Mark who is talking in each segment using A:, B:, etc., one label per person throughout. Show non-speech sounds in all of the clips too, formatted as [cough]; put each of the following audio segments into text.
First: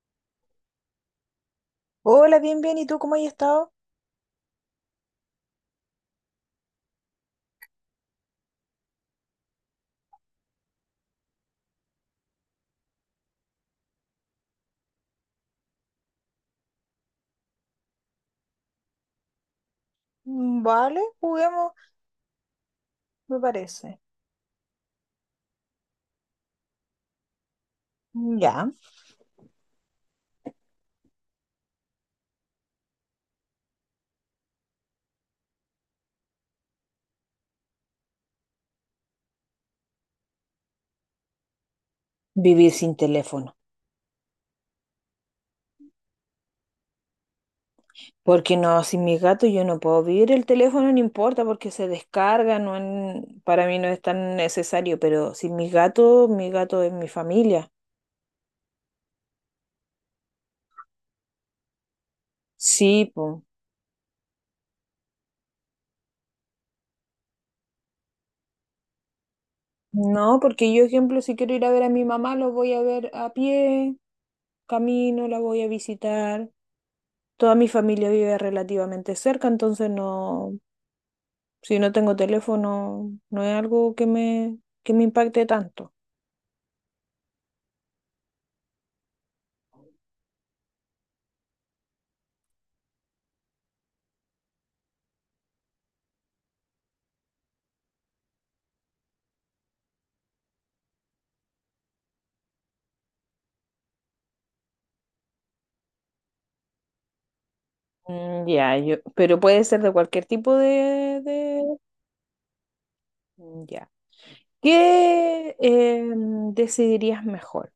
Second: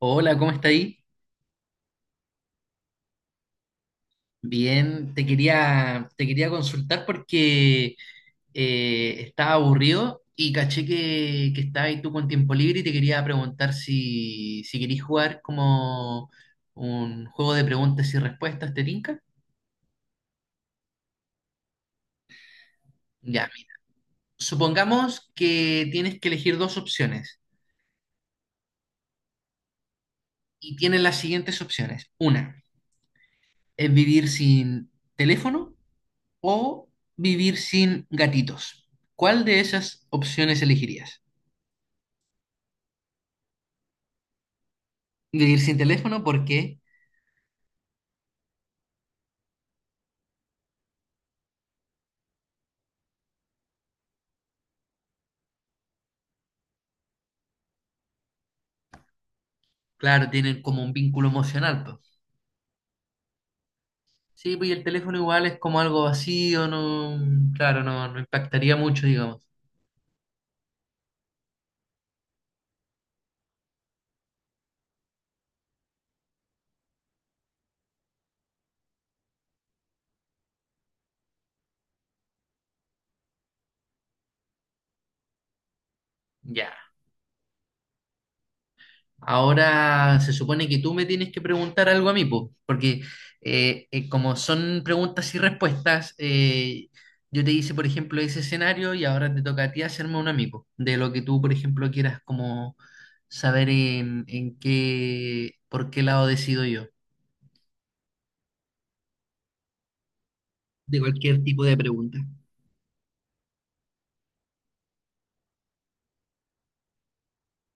A: Hola, ¿cómo está ahí?
B: Hola, bien, bien. ¿Y tú cómo has estado?
A: Bien, te quería consultar porque estaba aburrido y caché que estabas ahí tú con tiempo libre y te quería preguntar si querís jugar como un juego de preguntas y respuestas, ¿te tinca?
B: Vale, juguemos, me
A: Ya, mira.
B: parece.
A: Supongamos que tienes que elegir dos opciones
B: Ya.
A: y tienes las siguientes opciones. Una es vivir sin teléfono o vivir sin gatitos. ¿Cuál de esas opciones elegirías?
B: Vivir sin teléfono.
A: Vivir sin teléfono porque,
B: Porque no, sin mi gato yo no puedo vivir. El teléfono no importa porque se descarga, no para mí no es tan necesario, pero sin mi gato, mi gato es mi familia.
A: claro, tienen como un vínculo emocional, pues.
B: Sí, po.
A: Sí, pues y el teléfono igual es como algo vacío, no, claro, no impactaría mucho, digamos.
B: No, porque yo, ejemplo, si quiero ir a ver a mi mamá, lo voy a ver a pie, camino, la voy a visitar. Toda mi familia vive relativamente cerca, entonces no. Si no tengo teléfono, no es algo que que me impacte tanto.
A: Ya. Ahora se supone que tú me tienes que preguntar algo a mí, pues, porque como son preguntas y respuestas, yo te hice, por ejemplo, ese escenario y ahora te toca a ti hacerme un amigo de lo que tú, por ejemplo, quieras como saber en qué, por qué lado decido yo,
B: Ya, yo, pero puede ser de cualquier tipo
A: de
B: de,
A: cualquier tipo de
B: de-
A: pregunta.
B: Ya. ¿Qué decidirías mejor?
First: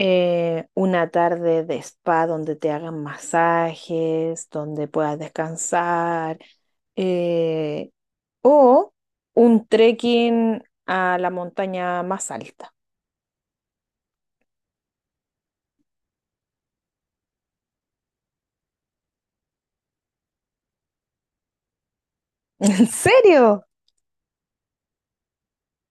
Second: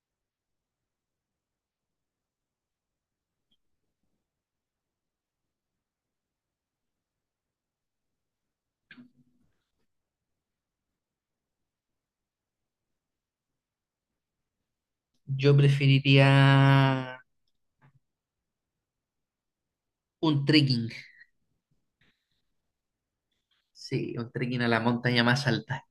B: Una tarde de spa donde te hagan masajes, donde puedas descansar, eh, o un trekking a la montaña más alta.
A: Yo preferiría un trekking,
B: [laughs] ¿En serio?
A: sí, un trekking a la montaña más alta.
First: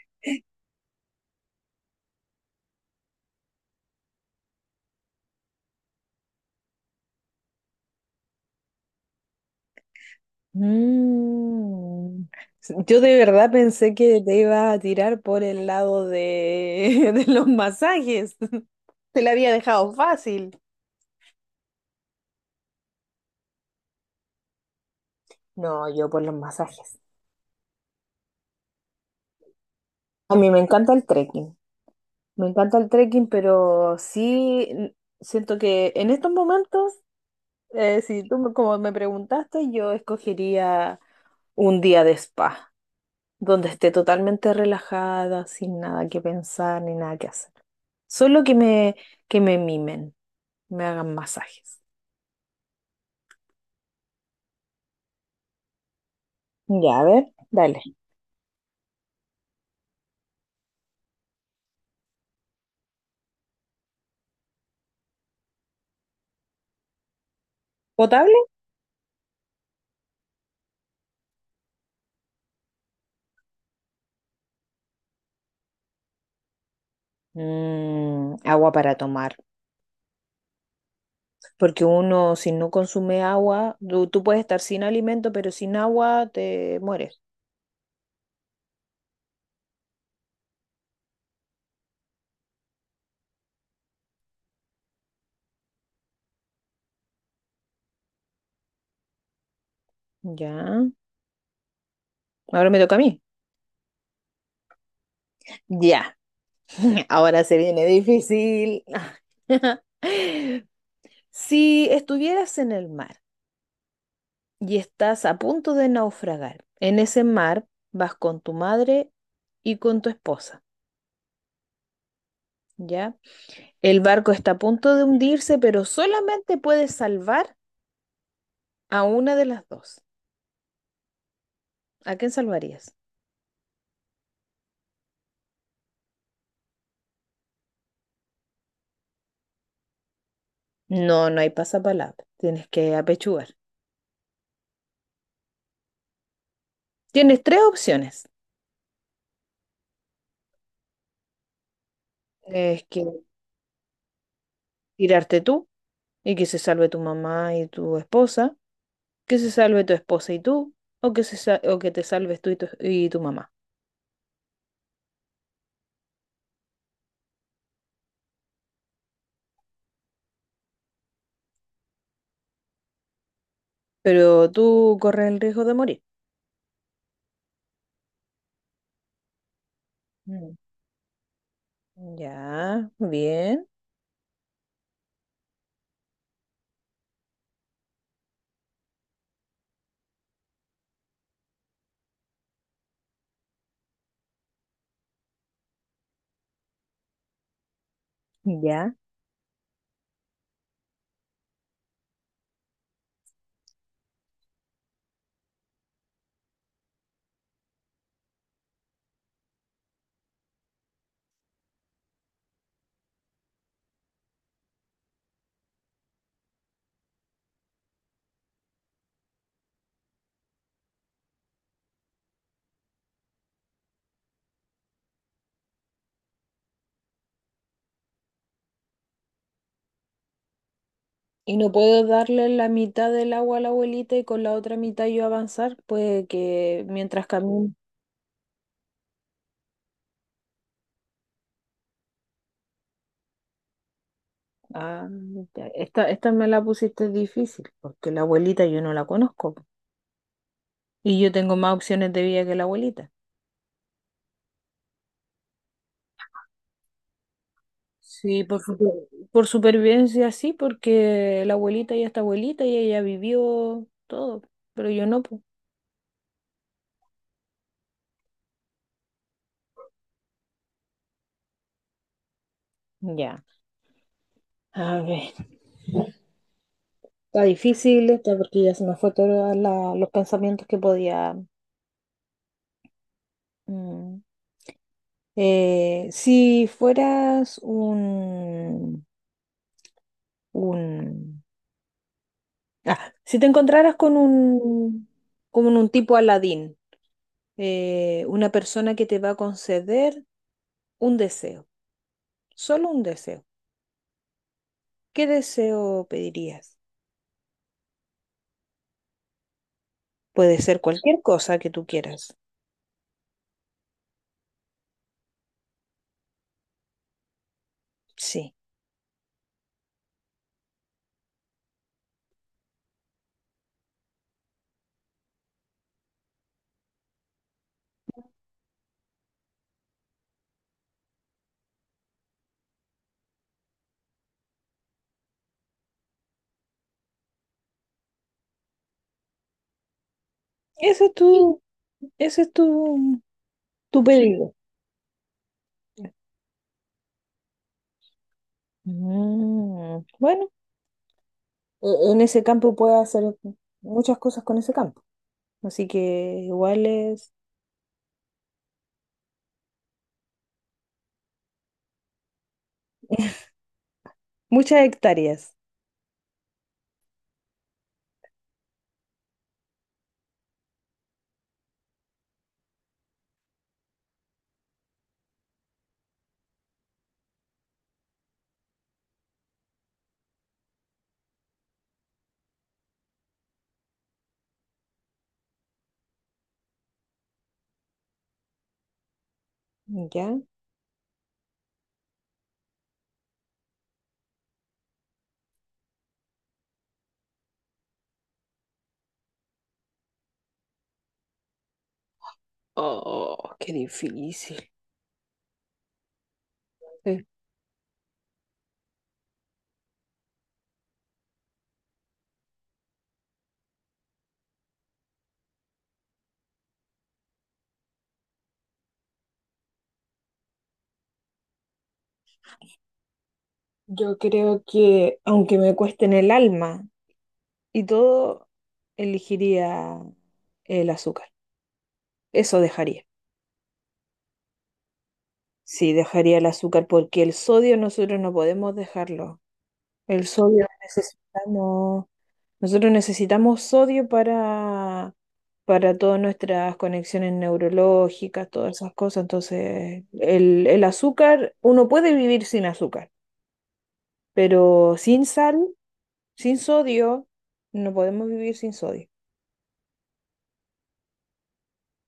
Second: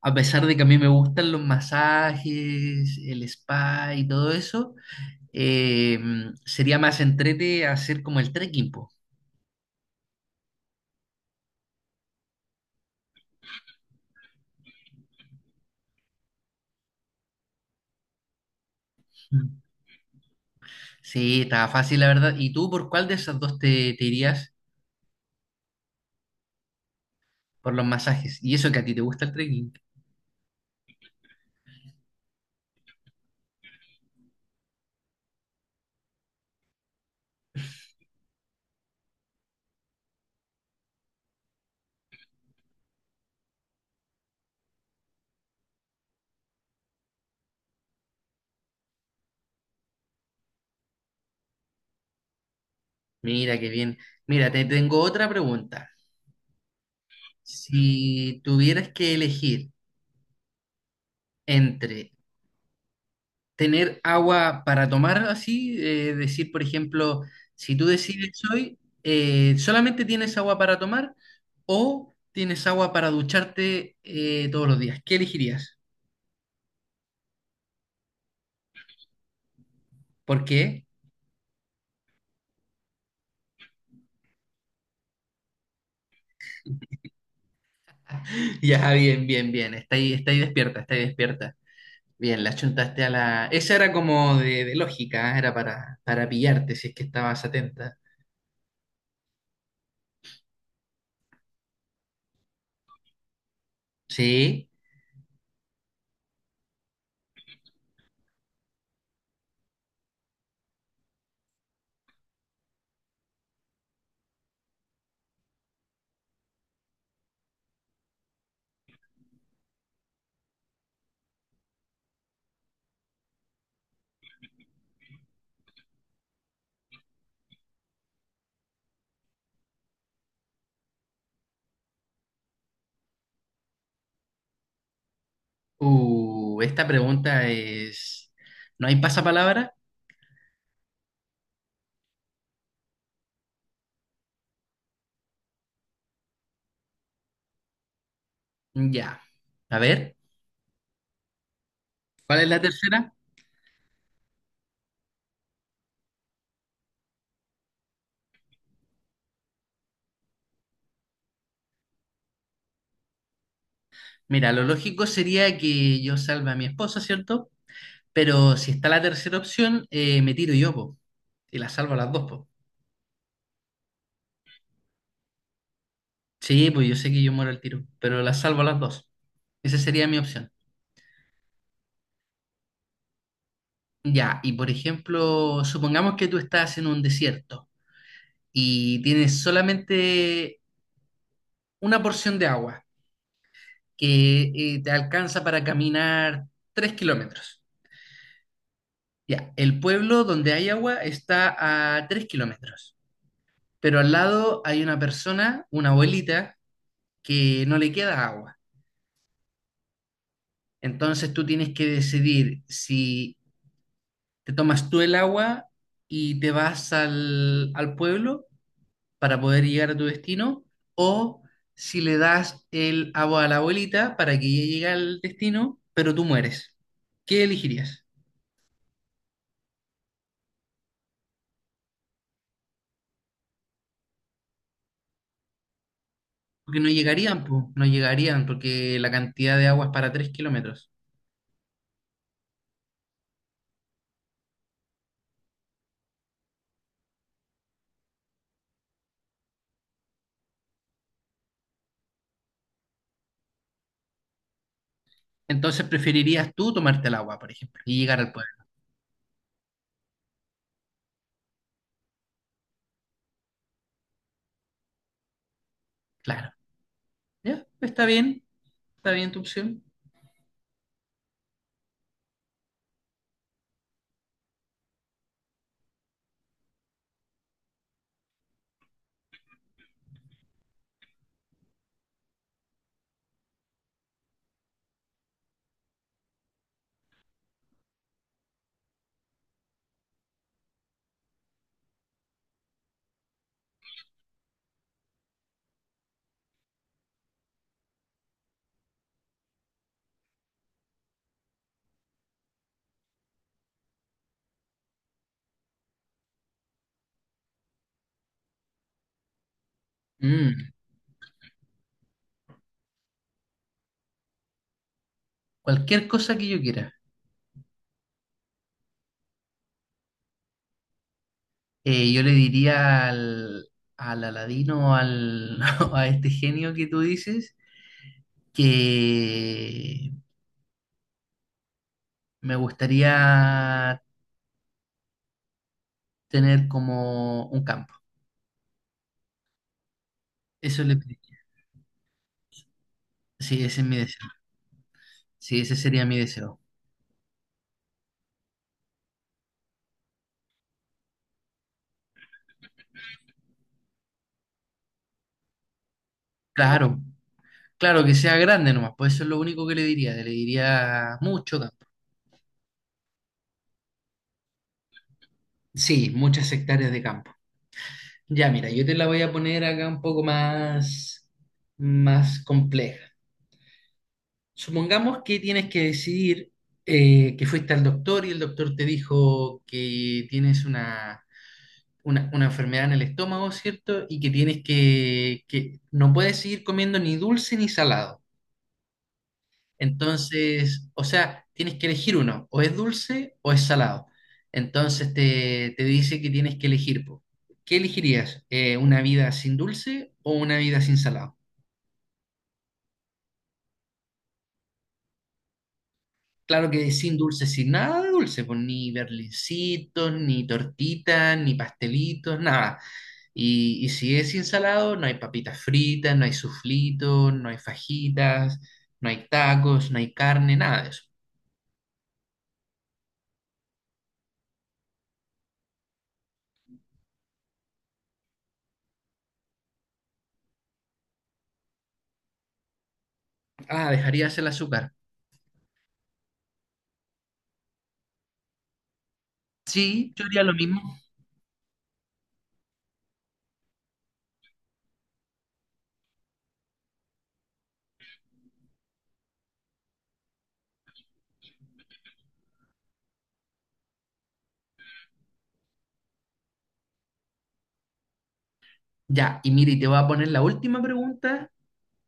A: A pesar de que a mí me gustan los masajes, el spa y todo eso, eh, sería más entrete hacer como el trekking, po.
B: Mm. Yo de verdad pensé que te iba a tirar por el lado de, [laughs] de los masajes. Te la había
A: Mm.
B: dejado fácil.
A: Sí, estaba fácil, la verdad. ¿Y tú por cuál de esas dos te irías
B: No, yo por los masajes.
A: por los masajes? Y eso que a ti te gusta el trekking.
B: A mí me encanta el trekking. Me encanta el trekking, pero sí. Siento que en estos momentos, si tú como me preguntaste, yo escogería un día de spa, donde esté totalmente relajada, sin nada que pensar ni nada que hacer. Solo que que me mimen, me hagan masajes.
A: Mira, qué bien. Mira, te tengo otra pregunta.
B: Ya, a ver, dale.
A: Si tuvieras que elegir entre tener agua para tomar así, decir, por ejemplo, si tú
B: ¿Potable?
A: decides hoy, solamente tienes agua para tomar o tienes agua para ducharte todos los días. ¿Qué elegirías?
B: Agua para tomar,
A: ¿Por qué?
B: porque uno si no consume agua, tú puedes estar sin alimento, pero sin agua te mueres.
A: [laughs] Ya, bien, bien, bien. Está ahí despierta, está ahí despierta. Bien, la chuntaste a la… Esa era como de lógica, ¿eh? Era para pillarte si es que estabas atenta.
B: Ya, ahora me toca a mí.
A: Sí.
B: Ya, [laughs] ahora se viene difícil. [laughs] Si estuvieras en el mar, y estás a punto de naufragar. En ese mar vas con tu madre y con tu esposa, ¿ya? El barco está a punto de hundirse, pero solamente puedes salvar a una de las dos. ¿A quién salvarías?
A: Esta pregunta es… ¿No hay pasapalabra?
B: No, no hay pasapalabra. Tienes que apechugar. Tienes tres opciones.
A: Ya. A ver. ¿Cuál es la
B: Es que
A: tercera?
B: tirarte tú y que se salve tu mamá y tu esposa, que se salve tu esposa y tú, o que, o que te salves tú y y tu mamá.
A: Mira, lo lógico sería que yo salve a mi esposa, ¿cierto? Pero si está la tercera opción, me tiro yo, po. Y la salvo a las dos, po.
B: Pero tú corres el riesgo de morir.
A: Sí, pues yo sé que yo muero al tiro, pero la salvo a las dos. Esa sería mi opción.
B: Mm. Ya, bien.
A: Ya, y por ejemplo, supongamos que tú estás en un desierto y tienes solamente una porción de agua que te alcanza para caminar 3 kilómetros.
B: Ya.
A: Ya, el pueblo donde hay agua está a 3 kilómetros, pero al lado hay una persona, una abuelita, que no le queda agua. Entonces tú tienes que decidir si te tomas tú el agua y te vas al pueblo para poder llegar a tu destino, o si le das el agua a la abuelita para que ella llegue al destino, pero tú mueres. ¿Qué elegirías?
B: ¿Y no puedo darle la mitad del agua a la abuelita y con la otra mitad yo avanzar, pues,
A: Porque
B: que
A: no
B: mientras
A: llegarían, po,
B: camino?
A: no llegarían, porque la cantidad de agua es para 3 kilómetros.
B: Ah, ya. Esta me la pusiste difícil, porque la abuelita yo no la conozco. Y yo tengo más opciones de vida que la abuelita.
A: Entonces preferirías tú tomarte el agua, por ejemplo, y llegar al
B: Sí,
A: pueblo.
B: por supervivencia sí, porque la abuelita ya está abuelita y ella vivió todo, pero yo no, pues.
A: Claro. Ya, está bien tu opción.
B: Ya. A ver. Está difícil, está porque ya se me fue todos los pensamientos que podía. mm. Si fueras un, ah, si te encontraras con con un tipo Aladín, una persona que te va a conceder un deseo, solo un deseo, ¿qué deseo pedirías? Puede
A: Mm,
B: ser cualquier cosa que tú quieras.
A: cualquier cosa que yo quiera.
B: Sí.
A: Yo le diría al Aladino o al, [laughs] o a este genio que tú dices que me gustaría tener como un campo. Eso le
B: Ese es
A: pediría.
B: tu, ese es tu
A: Sí, ese es mi
B: tu
A: deseo.
B: pedido.
A: Sí, ese sería mi deseo.
B: Bueno. En ese campo puedes hacer muchas cosas con ese campo. Así que igual
A: Claro,
B: es
A: claro que sea grande nomás, pues eso es lo único que le diría. Le diría mucho campo.
B: muchas hectáreas,
A: Sí, muchas hectáreas de campo. Ya, mira, yo te la voy a poner acá un poco más, más compleja. Supongamos que tienes que decidir que fuiste al doctor y el doctor te dijo que tienes una enfermedad en el estómago, ¿cierto? Y que tienes que no puedes seguir comiendo ni dulce ni salado.
B: ¿ya?
A: Entonces, o sea, tienes que elegir uno, o es dulce o es salado. Entonces te dice que tienes que elegir, po. ¿Qué elegirías? ¿Una vida sin dulce o una vida sin salado?
B: Oh, qué difícil.
A: Claro que sin
B: Sí.
A: dulce, sin nada de dulce, pues ni berlincitos, ni tortitas, ni pastelitos, nada. Y si es sin salado, no hay papitas fritas, no hay suflitos, no hay fajitas, no hay tacos, no hay carne, nada de eso.
B: Yo creo que, aunque me cueste en el alma y todo, elegiría el azúcar. Eso dejaría.
A: Ah, dejarías el azúcar.
B: Sí, dejaría el azúcar porque el sodio nosotros no podemos dejarlo.
A: Sí, yo
B: El
A: haría lo
B: sodio
A: mismo.
B: necesitamos Nosotros necesitamos sodio para todas nuestras conexiones neurológicas, todas esas cosas. Entonces, el azúcar, uno puede vivir sin azúcar, pero sin sal, sin sodio, no podemos vivir sin sodio.
A: Ya, y mire, te voy a poner la última pregunta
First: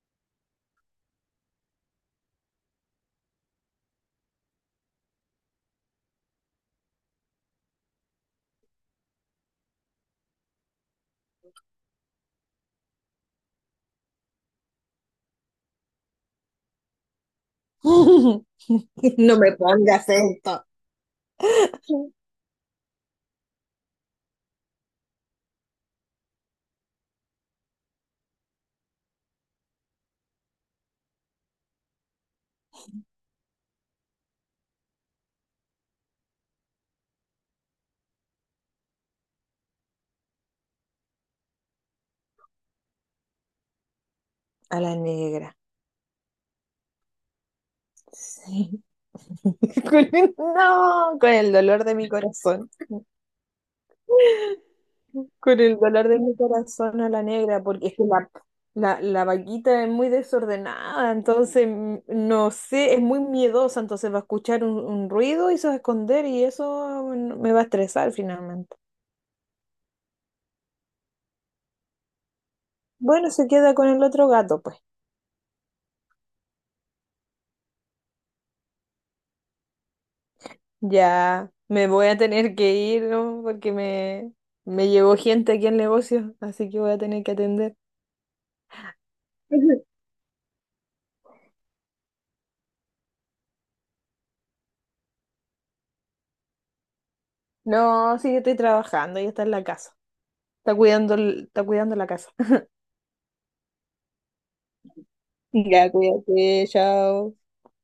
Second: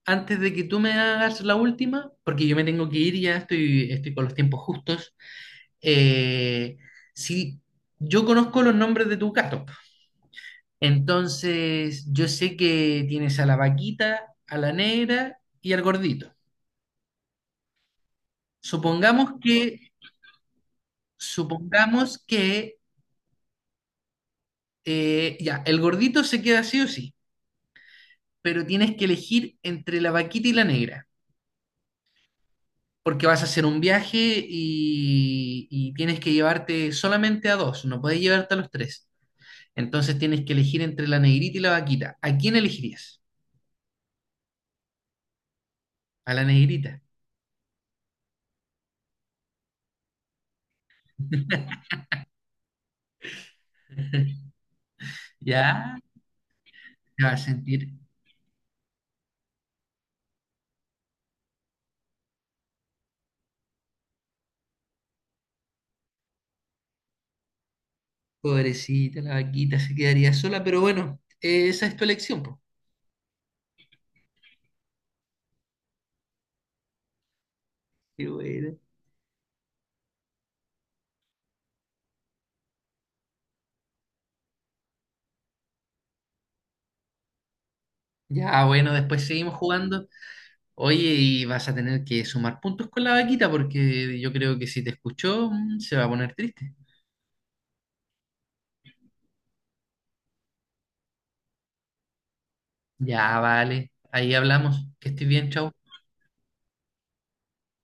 A: antes de que tú me hagas la última, porque yo me tengo que ir, ya estoy, estoy con los tiempos justos. Eh, si yo conozco los nombres de tus gatos, entonces yo sé que tienes a la vaquita, a la negra y al gordito.
B: [laughs]
A: Supongamos
B: No me
A: que,
B: pongas esto.
A: supongamos que, ya, el gordito se queda sí o sí, pero tienes que elegir entre la vaquita y la negra, porque vas a hacer un viaje y tienes que llevarte solamente a dos, no puedes llevarte a los tres. Entonces tienes que elegir entre la negrita y la vaquita. ¿A quién elegirías?
B: A la negra.
A: A la negrita.
B: Sí. [laughs] No, con el dolor de mi corazón.
A: [laughs]
B: Con el
A: Ya,
B: dolor de mi corazón a
A: te
B: la
A: vas a
B: negra, porque
A: sentir
B: es que la vaquita es muy desordenada, entonces no sé, es muy miedosa, entonces va a escuchar un ruido y se va a esconder y eso me va a estresar finalmente.
A: pobrecita, la vaquita se quedaría sola, pero bueno, esa es tu elección, po.
B: Bueno, se queda con el otro gato, pues.
A: Qué bueno.
B: Ya me voy a tener que ir, ¿no? Porque me llegó gente aquí al negocio, así que voy a tener que atender.
A: Ya, bueno, después seguimos
B: [laughs]
A: jugando. Oye, y vas a tener que sumar puntos con la vaquita porque yo creo que si te escuchó, mm, se va a poner triste.
B: No, sí, yo estoy trabajando, ella está en la casa. Está cuidando, está cuidando la casa. [laughs]
A: Ya, vale. Ahí hablamos. Que estés bien, chau.
B: Ya, cuídate, chao.